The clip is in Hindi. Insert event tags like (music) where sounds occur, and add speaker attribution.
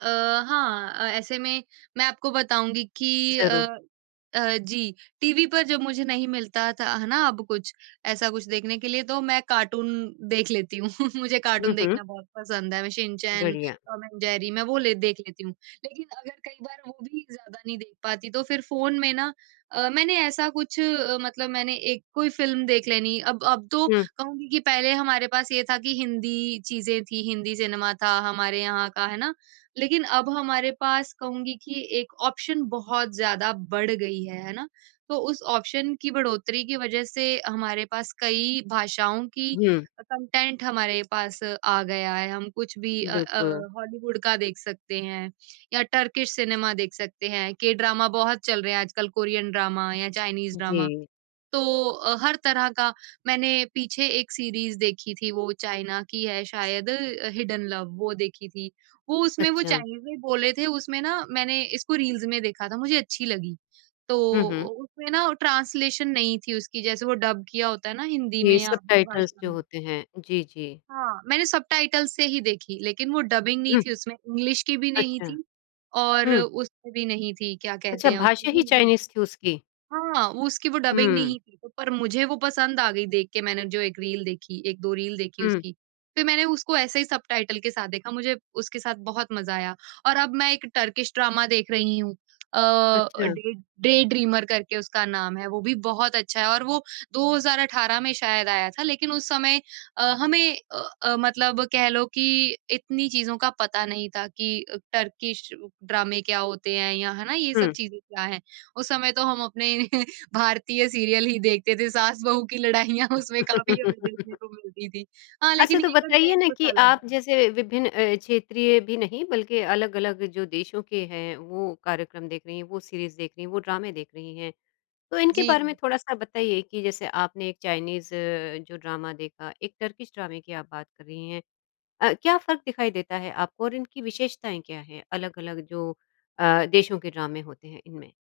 Speaker 1: अ, हाँ, अ, ऐसे में मैं आपको बताऊँगी कि
Speaker 2: ज़रूर।
Speaker 1: अ अ, जी, टीवी पर जब मुझे नहीं मिलता था, है ना, अब कुछ, ऐसा कुछ देखने के लिए, तो मैं कार्टून देख लेती हूँ। (chuckles) मुझे
Speaker 2: हुँ,
Speaker 1: कार्टून
Speaker 2: हुँ।
Speaker 1: देखना बहुत पसंद है। मैं शिनचैन,
Speaker 2: बढ़िया।
Speaker 1: टॉम एंड जेरी, मैं वो ले देख लेती हूँ। लेकिन अगर कई बार वो भी ज़्यादा नहीं देख पाती, तो फिर फ़ोन में ना अ, मैंने ऐसा कुछ अ, मतलब मैंने एक कोई फ़िल्म देख लेनी। अब अब तो
Speaker 2: हुँ।
Speaker 1: कहूँगी कि पहले हमारे पास ये था कि हिंदी चीज़ें थीं, हिंदी सिनेमा था हमारे यहाँ का, है ना? लेकिन अब हमारे पास, कहूँगी कि एक ऑप्शन बहुत ज़्यादा बढ़ गई है। है ना? तो उस ऑप्शन की बढ़ोतरी की वज़ह से हमारे पास कई भाषाओं की
Speaker 2: हुँ।
Speaker 1: कंटेंट हमारे पास आ गया है। हम कुछ भी अ अ,
Speaker 2: बिल्कुल।
Speaker 1: हॉलीवुड का देख सकते हैं, या टर्किश सिनेमा देख सकते हैं। के ड्रामा बहुत चल रहे हैं आजकल, कोरियन ड्रामा या चाइनीज़ ड्रामा।
Speaker 2: जी।
Speaker 1: तो अ, हर तरह का मैंने पीछे एक सीरीज़ देखी थी, वो चाइना की है शायद अ, हिडेन लव। वो देखी थी। वो उसमें वो
Speaker 2: अच्छा।
Speaker 1: चाइनीज़ में बोल रहे थे, उसमें ना, मैंने इसको रील्स में देखा था, मुझे अच्छी लगी। तो
Speaker 2: हुँ, हुँ।
Speaker 1: उ उसमें ना, ट्रांसलेशन नहीं थी उसकी, जैसे वो डब किया होता है ना, हिंदी
Speaker 2: ये
Speaker 1: में या अपनी
Speaker 2: सबटाइटल्स
Speaker 1: भाषा
Speaker 2: जो
Speaker 1: में।
Speaker 2: होते हैं, जी, जी।
Speaker 1: हाँ, मैंने सबटाइटल्स से ही देखी, लेकिन वो डबिंग नहीं
Speaker 2: हुँ।
Speaker 1: थी उसमें। इंग्लिश की भी नहीं
Speaker 2: अच्छा।
Speaker 1: थी, और
Speaker 2: हुँ।
Speaker 1: उसमें भी नहीं थी, क्या
Speaker 2: अच्छा,
Speaker 1: कहते हैं उसको,
Speaker 2: भाषा ही
Speaker 1: हिंदी।
Speaker 2: चाइनीज़ थी उसकी।
Speaker 1: हाँ, वो उसकी वो डबिंग
Speaker 2: हुँ।
Speaker 1: नहीं थी। पर मुझे वो पसंद आ गई देख के, मैंने जो एक रील देखी, 1-2 रील देखी
Speaker 2: हुँ।
Speaker 1: उसकी। फिर मैंने उसको ऐसे ही सबटाइटल के साथ देखा। मुझे उसके साथ बहुत मज़ा आया और अब मैं एक टर्किश ड्रामा देख रही हूँ। अ अ,
Speaker 2: अच्छा।
Speaker 1: डे डे ड्रीमर करके उसका नाम है। वो भी बहुत अच्छा है और वो 2018 में शायद आया था। लेकिन उस समय अ, हमें अ अ, मतलब कह लो कि इतनी चीज़ों का पता नहीं था कि अ, टर्किश ड्रामे क्या होते हैं, या है ना, ये सब
Speaker 2: हुँ।
Speaker 1: चीज़ें क्या हैं। उस समय तो हम अपने (chuckles) भारतीय सीरियल ही देखते थे। सास-बहू की लड़ाइयाँ उसमें काफ़ी हमें देखने
Speaker 2: (laughs)
Speaker 1: को मिलती थीं। हाँ,
Speaker 2: अच्छा,
Speaker 1: लेकिन
Speaker 2: तो
Speaker 1: ये
Speaker 2: बताइए
Speaker 1: कंटेंट
Speaker 2: ना
Speaker 1: कुछ
Speaker 2: कि
Speaker 1: अलग
Speaker 2: आप
Speaker 1: है।
Speaker 2: जैसे विभिन्न अ, क्षेत्रीय भी नहीं, बल्कि अलग-अलग जो देशों के हैं, वो कार्यक्रम देख रही हैं, वो सीरीज़ देख रही हैं, वो ड्रामे देख रही हैं। तो इनके बारे में
Speaker 1: जी।
Speaker 2: थोड़ा-सा बताइए कि जैसे आपने एक चाइनीज़, जो ड्रामा देखा, एक टर्किश ड्रामे की आप बात कर रही हैं। अ, क्या फ़र्क दिखाई देता है आपको और इनकी विशेषताएँ क्या हैं, अलग-अलग जो अ, देशों के ड्रामे होते हैं, इनमें?